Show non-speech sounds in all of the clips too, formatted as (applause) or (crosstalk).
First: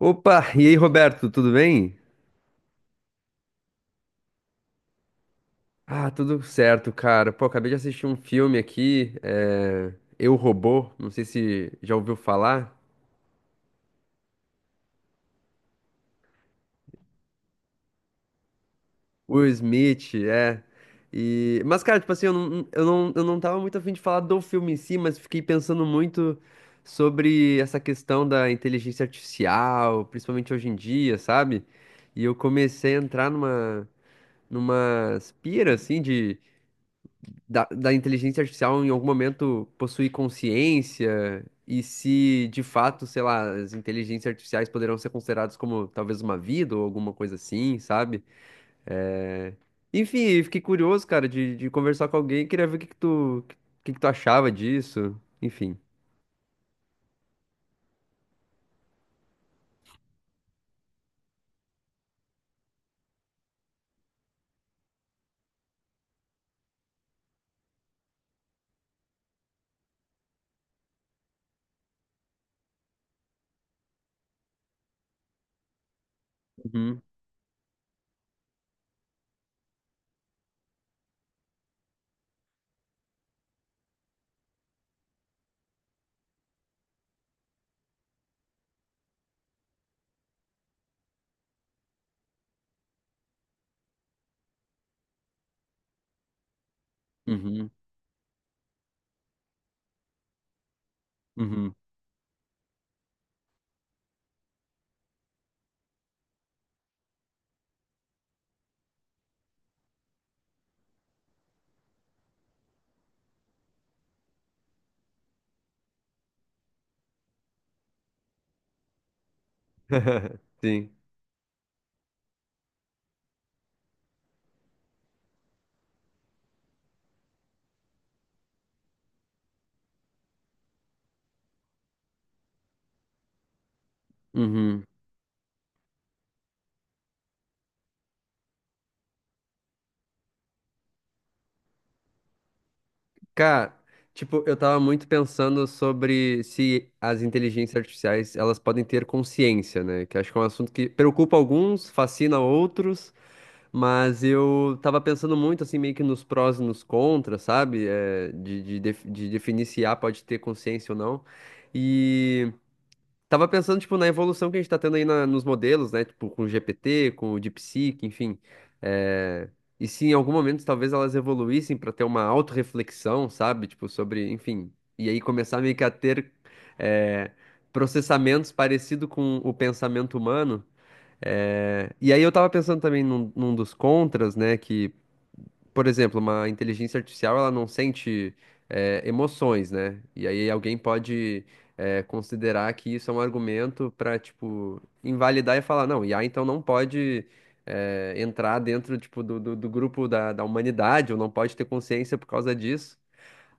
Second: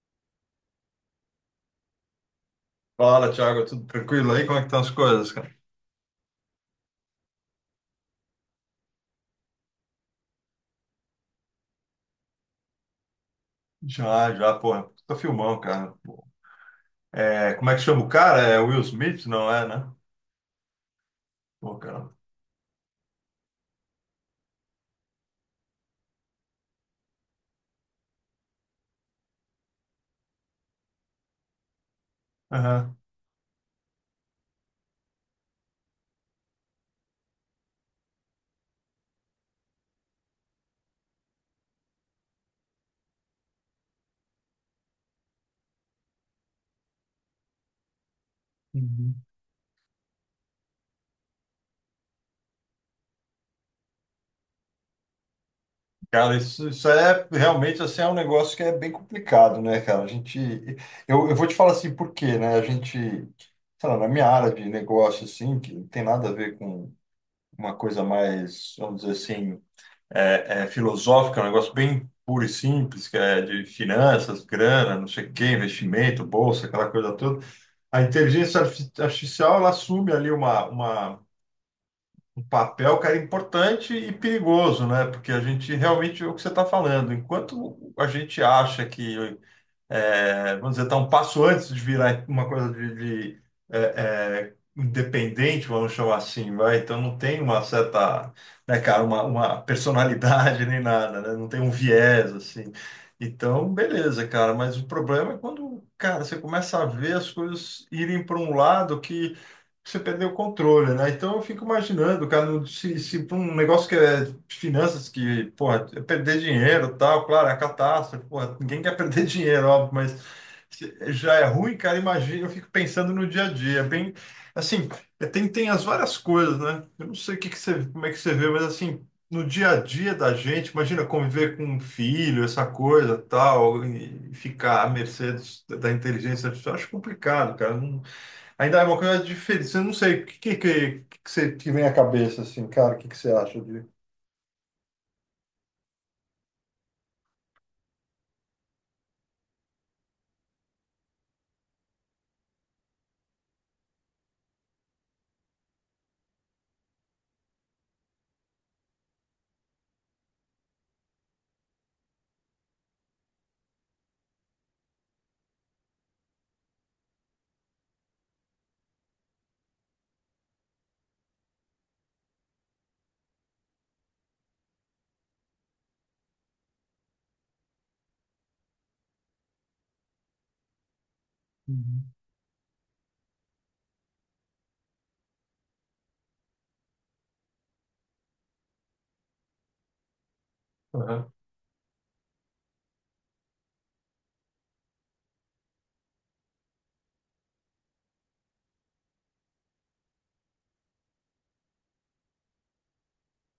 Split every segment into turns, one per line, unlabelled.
Opa, e aí, Roberto, tudo bem?
Fala, Thiago, tudo tranquilo aí? Como é que estão as coisas, cara?
Ah, tudo certo, cara. Pô, acabei de assistir um filme aqui, é... Eu, Robô, não sei se já ouviu falar.
Já, já, porra, tô filmão, cara. Pô. É, como é que chama o cara? É Will Smith,
Will
não é, né?
Smith, é. E...
Pô,
Mas, cara, tipo
cara.
assim, eu não tava muito afim de falar do filme em si, mas fiquei pensando muito sobre essa questão da inteligência artificial, principalmente hoje em dia, sabe? E eu comecei
Aham.
a entrar numa pira, assim, de da inteligência artificial em algum momento possuir consciência e se de fato, sei lá, as inteligências artificiais poderão ser consideradas como talvez uma vida ou alguma coisa assim, sabe?
Uhum.
É, Enfim, eu fiquei curioso, cara, de conversar com alguém, queria ver o que que tu achava disso, enfim.
Cara, isso é realmente assim, é um negócio que é bem complicado, né, cara? A gente. Eu vou te falar assim, por quê, né? A gente, sei lá, na minha área de negócio, assim, que não tem nada a ver com uma coisa mais, vamos dizer assim. Filosófica, é um negócio bem puro e simples, que é de finanças, grana, não sei o quê, investimento, bolsa, aquela
Uhum,
coisa toda. A inteligência artificial, ela assume ali um papel, cara, importante e perigoso, né? Porque a gente realmente, é o que você está falando, enquanto a gente acha que é, vamos dizer, está um passo antes de virar uma coisa de, é, independente, vamos chamar assim, vai. Então não tem uma
uhum,
certa, né, cara, uma personalidade (laughs) nem nada, né? Não tem um
uhum.
viés assim. Então, beleza, cara, mas o problema é quando, cara, você começa a ver as coisas irem para um lado que você perdeu o controle, né? Então eu fico imaginando, cara, se pra um negócio que é de finanças, que, porra, é perder dinheiro e tal, claro, é a catástrofe, porra, ninguém quer perder (laughs) dinheiro, óbvio, mas
(laughs) Sim.
se já é ruim, cara, imagina, eu fico pensando no dia a dia, é bem, assim, é, tem as várias coisas, né? Eu não sei o que que você, como é que você vê, mas assim, no dia a dia da gente, imagina conviver com um filho, essa coisa tal, e ficar
Uhum.
à mercê da inteligência artificial, acho complicado, cara. Ainda é uma coisa diferente. Eu não sei, o que você te vem à cabeça, assim, cara? O que você acha
Cara,
de...
tipo, eu tava muito pensando sobre se as inteligências artificiais, elas podem ter consciência, né? Que acho que é um assunto que preocupa alguns, fascina outros, mas eu tava pensando muito, assim, meio que nos prós e nos contras, sabe? É, de definir se A pode ter consciência ou não. Tava pensando, tipo, na evolução que a gente tá tendo nos modelos, né? Tipo, com o GPT, com o DeepSeek, enfim. É, E se em algum momento talvez elas evoluíssem para ter uma autorreflexão, sabe? Tipo, sobre, enfim. E aí começar meio que a ter é, processamentos parecido com o pensamento humano. E
Uhum.
aí eu tava pensando também num dos contras, né? Que por exemplo, uma inteligência artificial, ela não sente emoções, né? E aí alguém
Aham.
pode considerar que isso é um argumento para, tipo, invalidar e falar, não, IA então não pode entrar dentro, tipo, do grupo da humanidade, ou não pode ter consciência por causa disso.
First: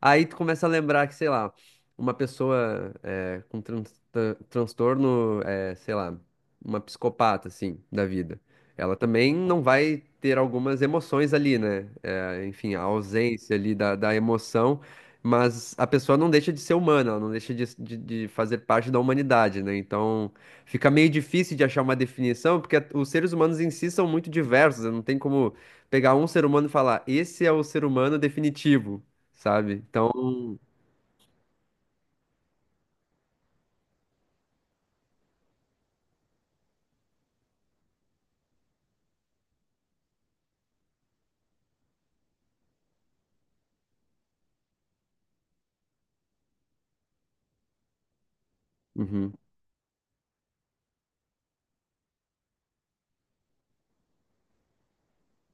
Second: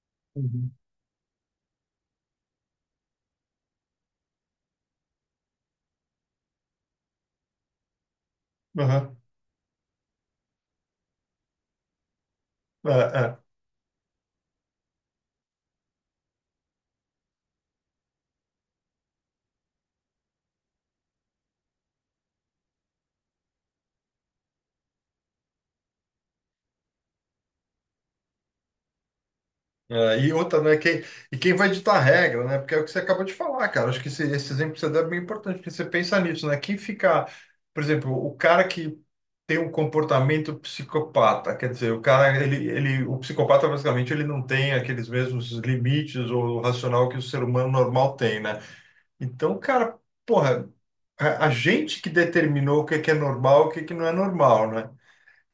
Aí tu começa a
Uhum.
lembrar que, sei lá, uma pessoa é, com transtorno, é, sei lá, uma psicopata, assim, da vida. Ela
Aham.
também não vai ter algumas emoções ali, né? É, enfim, a
É, é.
ausência ali da emoção, mas a pessoa não deixa de ser humana, ela não deixa de fazer parte da humanidade, né? Então fica meio difícil de achar uma definição, porque os seres humanos em si são muito diversos, né? Não tem como pegar um ser humano e falar, esse é o ser humano definitivo, sabe? Então,
É, e outra, né? E quem vai ditar a regra, né? Porque é o que você acabou de falar, cara. Acho que esse exemplo que você deu é bem importante, porque você pensa nisso, né? Quem fica, por exemplo, o cara que tem um comportamento psicopata, quer dizer, o cara, o psicopata, basicamente, ele não tem aqueles mesmos limites ou racional que o ser humano normal tem, né?
uhum,
Então, cara, porra. A gente que determinou o que é normal, o que é que não é normal, né?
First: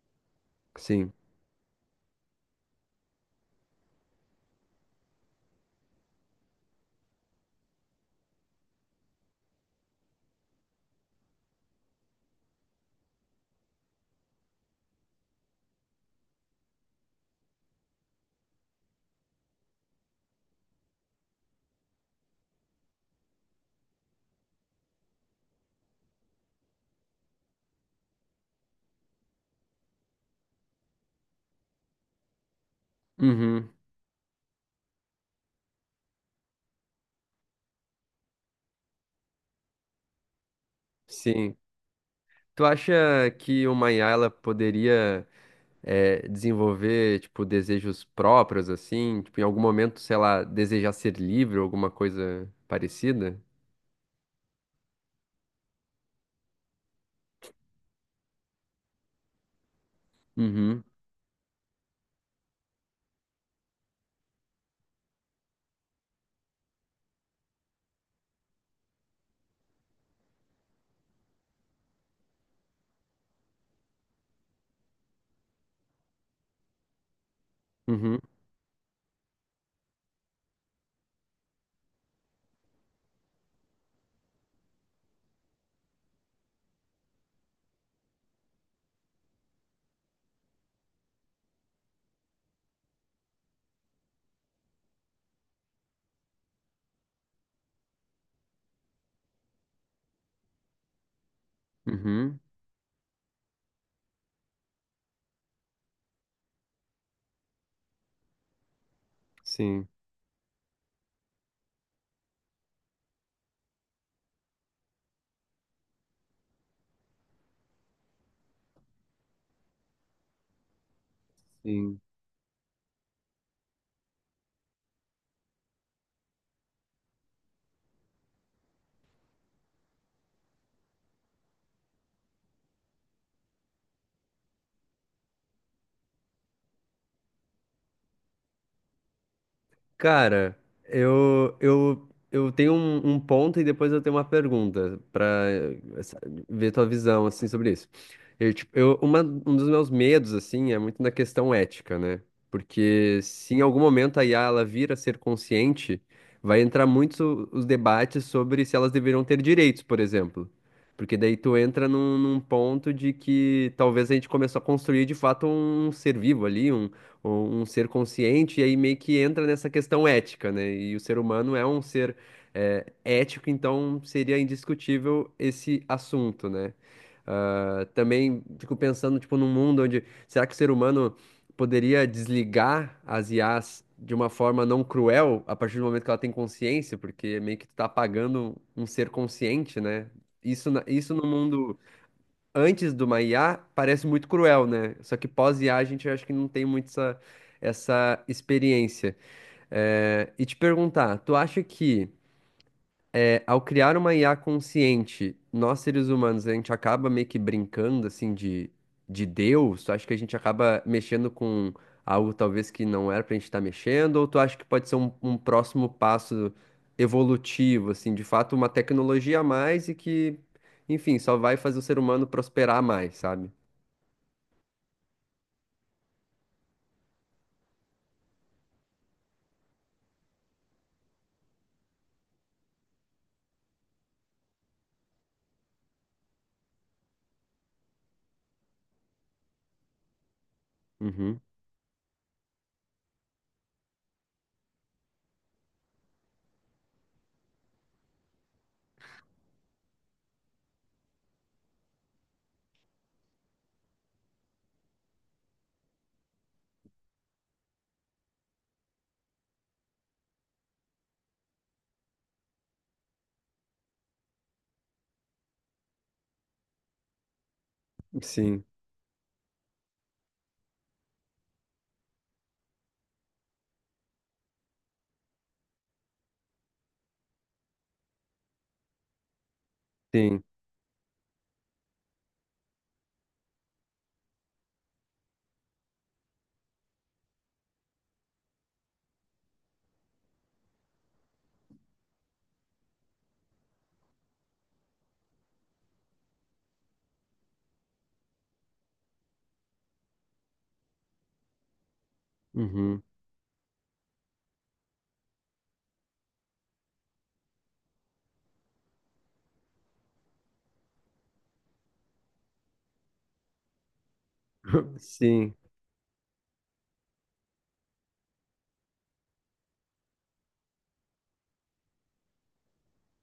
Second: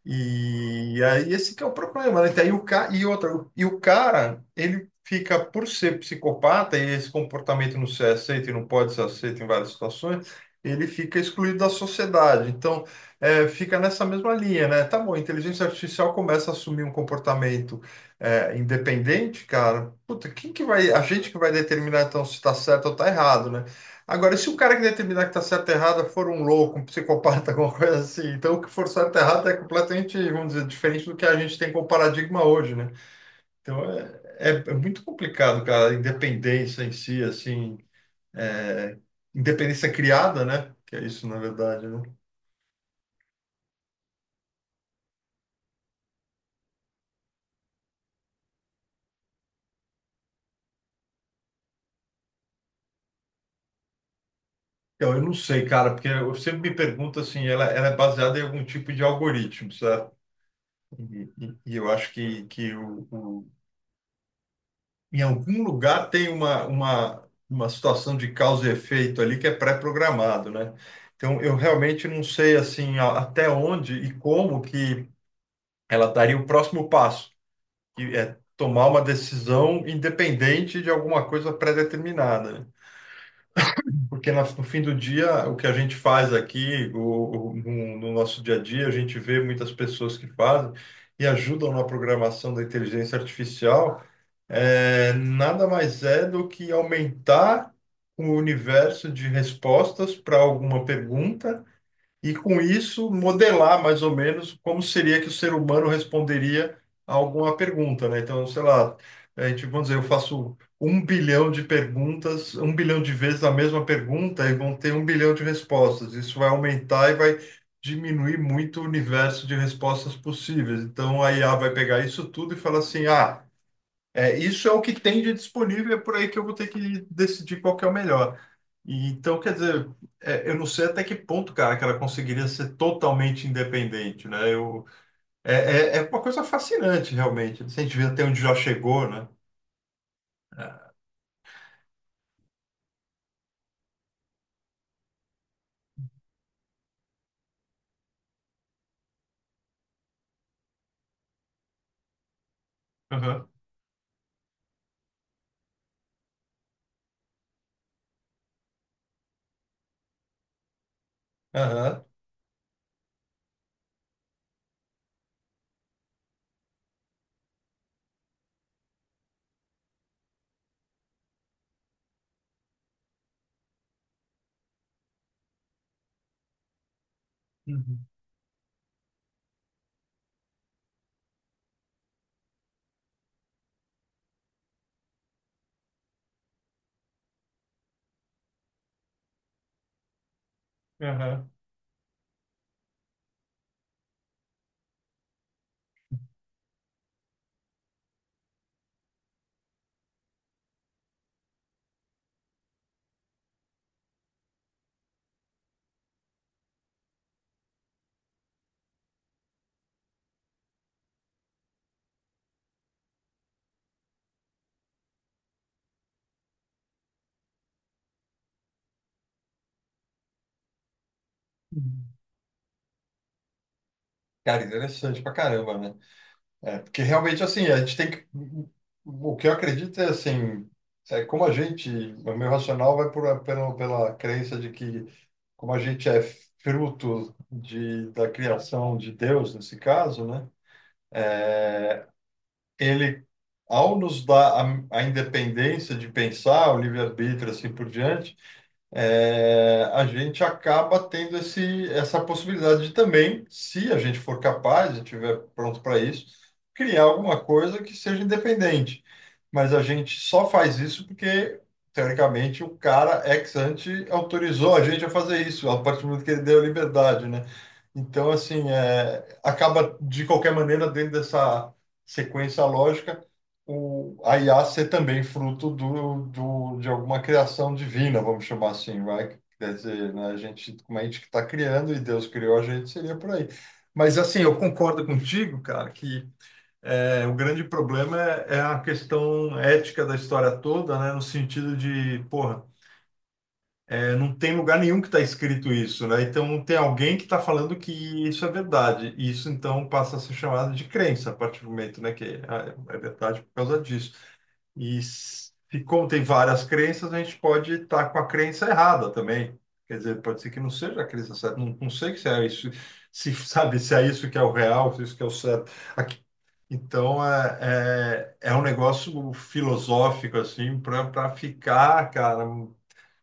E
sim.
aí esse que é o problema, né? Então, aí e outra, e o cara, ele fica, por ser psicopata, e esse comportamento não ser aceito e não pode ser aceito em várias situações, ele fica excluído da sociedade. Então, é, fica nessa mesma linha, né? Tá bom, a inteligência artificial começa a assumir um comportamento independente, cara. Puta, quem que vai... A gente que vai determinar, então, se tá certo ou tá errado, né? Agora, se o cara que determinar que está certo e errado for um louco, um psicopata, (laughs) alguma coisa assim, então o que for certo e errado é completamente, vamos dizer, diferente do que a gente tem como paradigma hoje, né?
Uhum,
Então é muito complicado, cara, a independência em si, assim, é, independência criada, né? Que é isso, na
sim.
verdade, né?
Tu acha que uma IA ela poderia desenvolver, tipo, desejos próprios, assim? Tipo, em algum momento, sei lá, desejar ser livre ou alguma coisa parecida?
Eu não sei, cara, porque eu sempre me pergunto assim, ela é baseada em algum tipo de algoritmo, certo?
Uhum,
E eu acho que em algum lugar tem uma situação de causa e efeito ali que é pré-programado, né? Então, eu realmente não sei, assim, até onde e como que ela daria o próximo passo, que
uhum,
é tomar uma decisão independente de alguma coisa pré-determinada, né? Porque no fim do dia, o que a gente faz aqui, no nosso dia a dia, a gente vê muitas pessoas que fazem e ajudam na programação da inteligência artificial, nada mais é do que aumentar o universo de respostas para alguma pergunta e,
uhum,
com isso, modelar mais ou menos como seria que o ser humano responderia a alguma pergunta, né? Então, sei lá, a gente,
sim,
vamos dizer, eu faço um bilhão de perguntas, um bilhão de vezes a mesma pergunta e vão ter um bilhão de respostas. Isso vai aumentar e vai diminuir muito o universo de respostas possíveis. Então, a IA vai
sim.
pegar isso tudo e falar assim, ah, isso é o que tem de disponível, é por aí que eu vou ter que decidir qual que é o melhor. E, então, quer dizer, eu não sei até que ponto, cara, que ela conseguiria ser totalmente independente, né? É, é uma coisa fascinante, realmente. Se a gente vê até onde já chegou, né?
Cara, eu tenho um ponto e depois eu tenho uma pergunta pra eh, sa- ver tua visão assim sobre isso. Eu, tipo, eu, uma, Um dos meus medos assim é muito na questão ética, né? Porque
Aham,
se em algum momento a IA ela vir a ser consciente, vai entrar muito os debates sobre se elas deveriam ter direitos, por exemplo. Porque daí tu entra
aham,
num ponto de que talvez a gente começou a construir de fato um ser vivo ali, um, um ser consciente, e aí meio que entra nessa questão ética, né? E o ser humano é um ser ético, então seria indiscutível esse assunto, né? Ah,
uhum,
também fico pensando, tipo, num mundo onde será que o ser humano poderia desligar as IAs de uma forma não cruel a partir do momento que ela tem consciência, porque meio que tu tá apagando um ser consciente, né? Isso no
aham.
mundo antes de uma IA parece muito cruel, né? Só que pós-IA a gente acho que não tem muito essa experiência. E te perguntar, tu acha que ao criar uma IA consciente, nós seres humanos, a gente acaba meio que brincando assim de Deus? Tu acha que a gente acaba mexendo com algo talvez que não era pra gente estar mexendo? Ou tu acha que pode ser um próximo passo evolutivo, assim, de fato uma tecnologia a mais e que, enfim, só vai fazer o ser
Uhum.
humano prosperar mais, sabe?
Cara, interessante pra caramba, né? É, porque realmente, assim, a gente tem que. O que eu acredito é assim, é como a gente, o meu racional vai pela crença de que, como a gente é fruto da criação de Deus, nesse caso, né?
Uhum.
Ele, ao nos dar a independência de pensar, o livre-arbítrio, assim por diante a gente acaba tendo essa possibilidade de também, se a gente for capaz e estiver pronto para isso, criar alguma coisa que seja independente. Mas a gente só faz isso porque, teoricamente, o cara ex ante autorizou a gente a fazer isso, a partir do momento que ele deu a liberdade, né? Então,
Sim,
assim, acaba de qualquer maneira dentro dessa sequência lógica a IA ser também fruto de alguma criação divina, vamos chamar assim, vai? Quer dizer, né, a
sim,
gente, como a gente que está criando e Deus criou a gente, seria por aí. Mas, assim, eu concordo contigo, cara, que o grande problema é a questão ética da história toda, né? No sentido de, porra, não tem lugar nenhum que está escrito isso, né? Então, tem alguém que está falando que isso é verdade. E isso, então, passa a ser chamado de crença, a partir do momento, né? Que é
uhum.
verdade por causa disso. E se contém várias crenças, a gente pode estar com a crença errada também. Quer dizer, pode ser que não seja a crença certa. Não, não sei se é isso, se (laughs) sabe se é isso que é o real,
(laughs)
se é isso que é o
Sim.
certo. Aqui- Então é um negócio filosófico assim para ficar, cara,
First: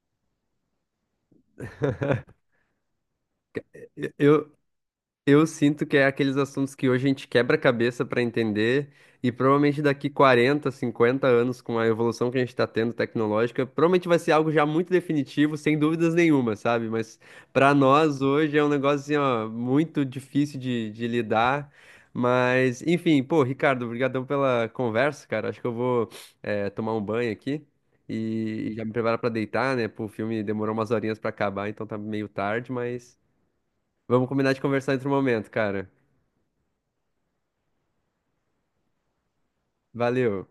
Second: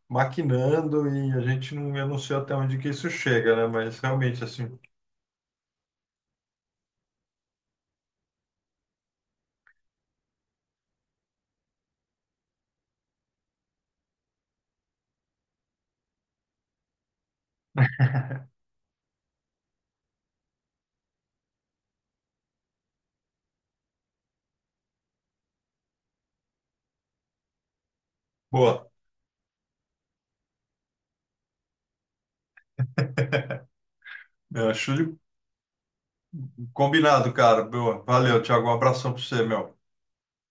maquinando e a gente não, eu não sei
(laughs)
até onde que isso chega, né? Mas realmente
Eu,
assim,
Eu sinto que é aqueles assuntos que hoje a gente quebra a cabeça para entender, e provavelmente daqui 40, 50 anos, com a evolução que a gente está tendo tecnológica, provavelmente vai ser algo já muito definitivo, sem dúvidas nenhuma, sabe? Mas para nós hoje é um negócio assim, ó, muito difícil de lidar. Mas, enfim, pô, Ricardo, obrigadão pela conversa, cara. Acho que eu vou, tomar um banho aqui e já me
boa.
preparar para deitar, né? Pô, o filme demorou umas horinhas para acabar, então tá meio tarde, mas. Vamos combinar de
Eu
conversar
acho
em outro
de-
momento, cara.
Combinado, cara. Boa. Valeu, Thiago. Um abração para você, meu.
Valeu.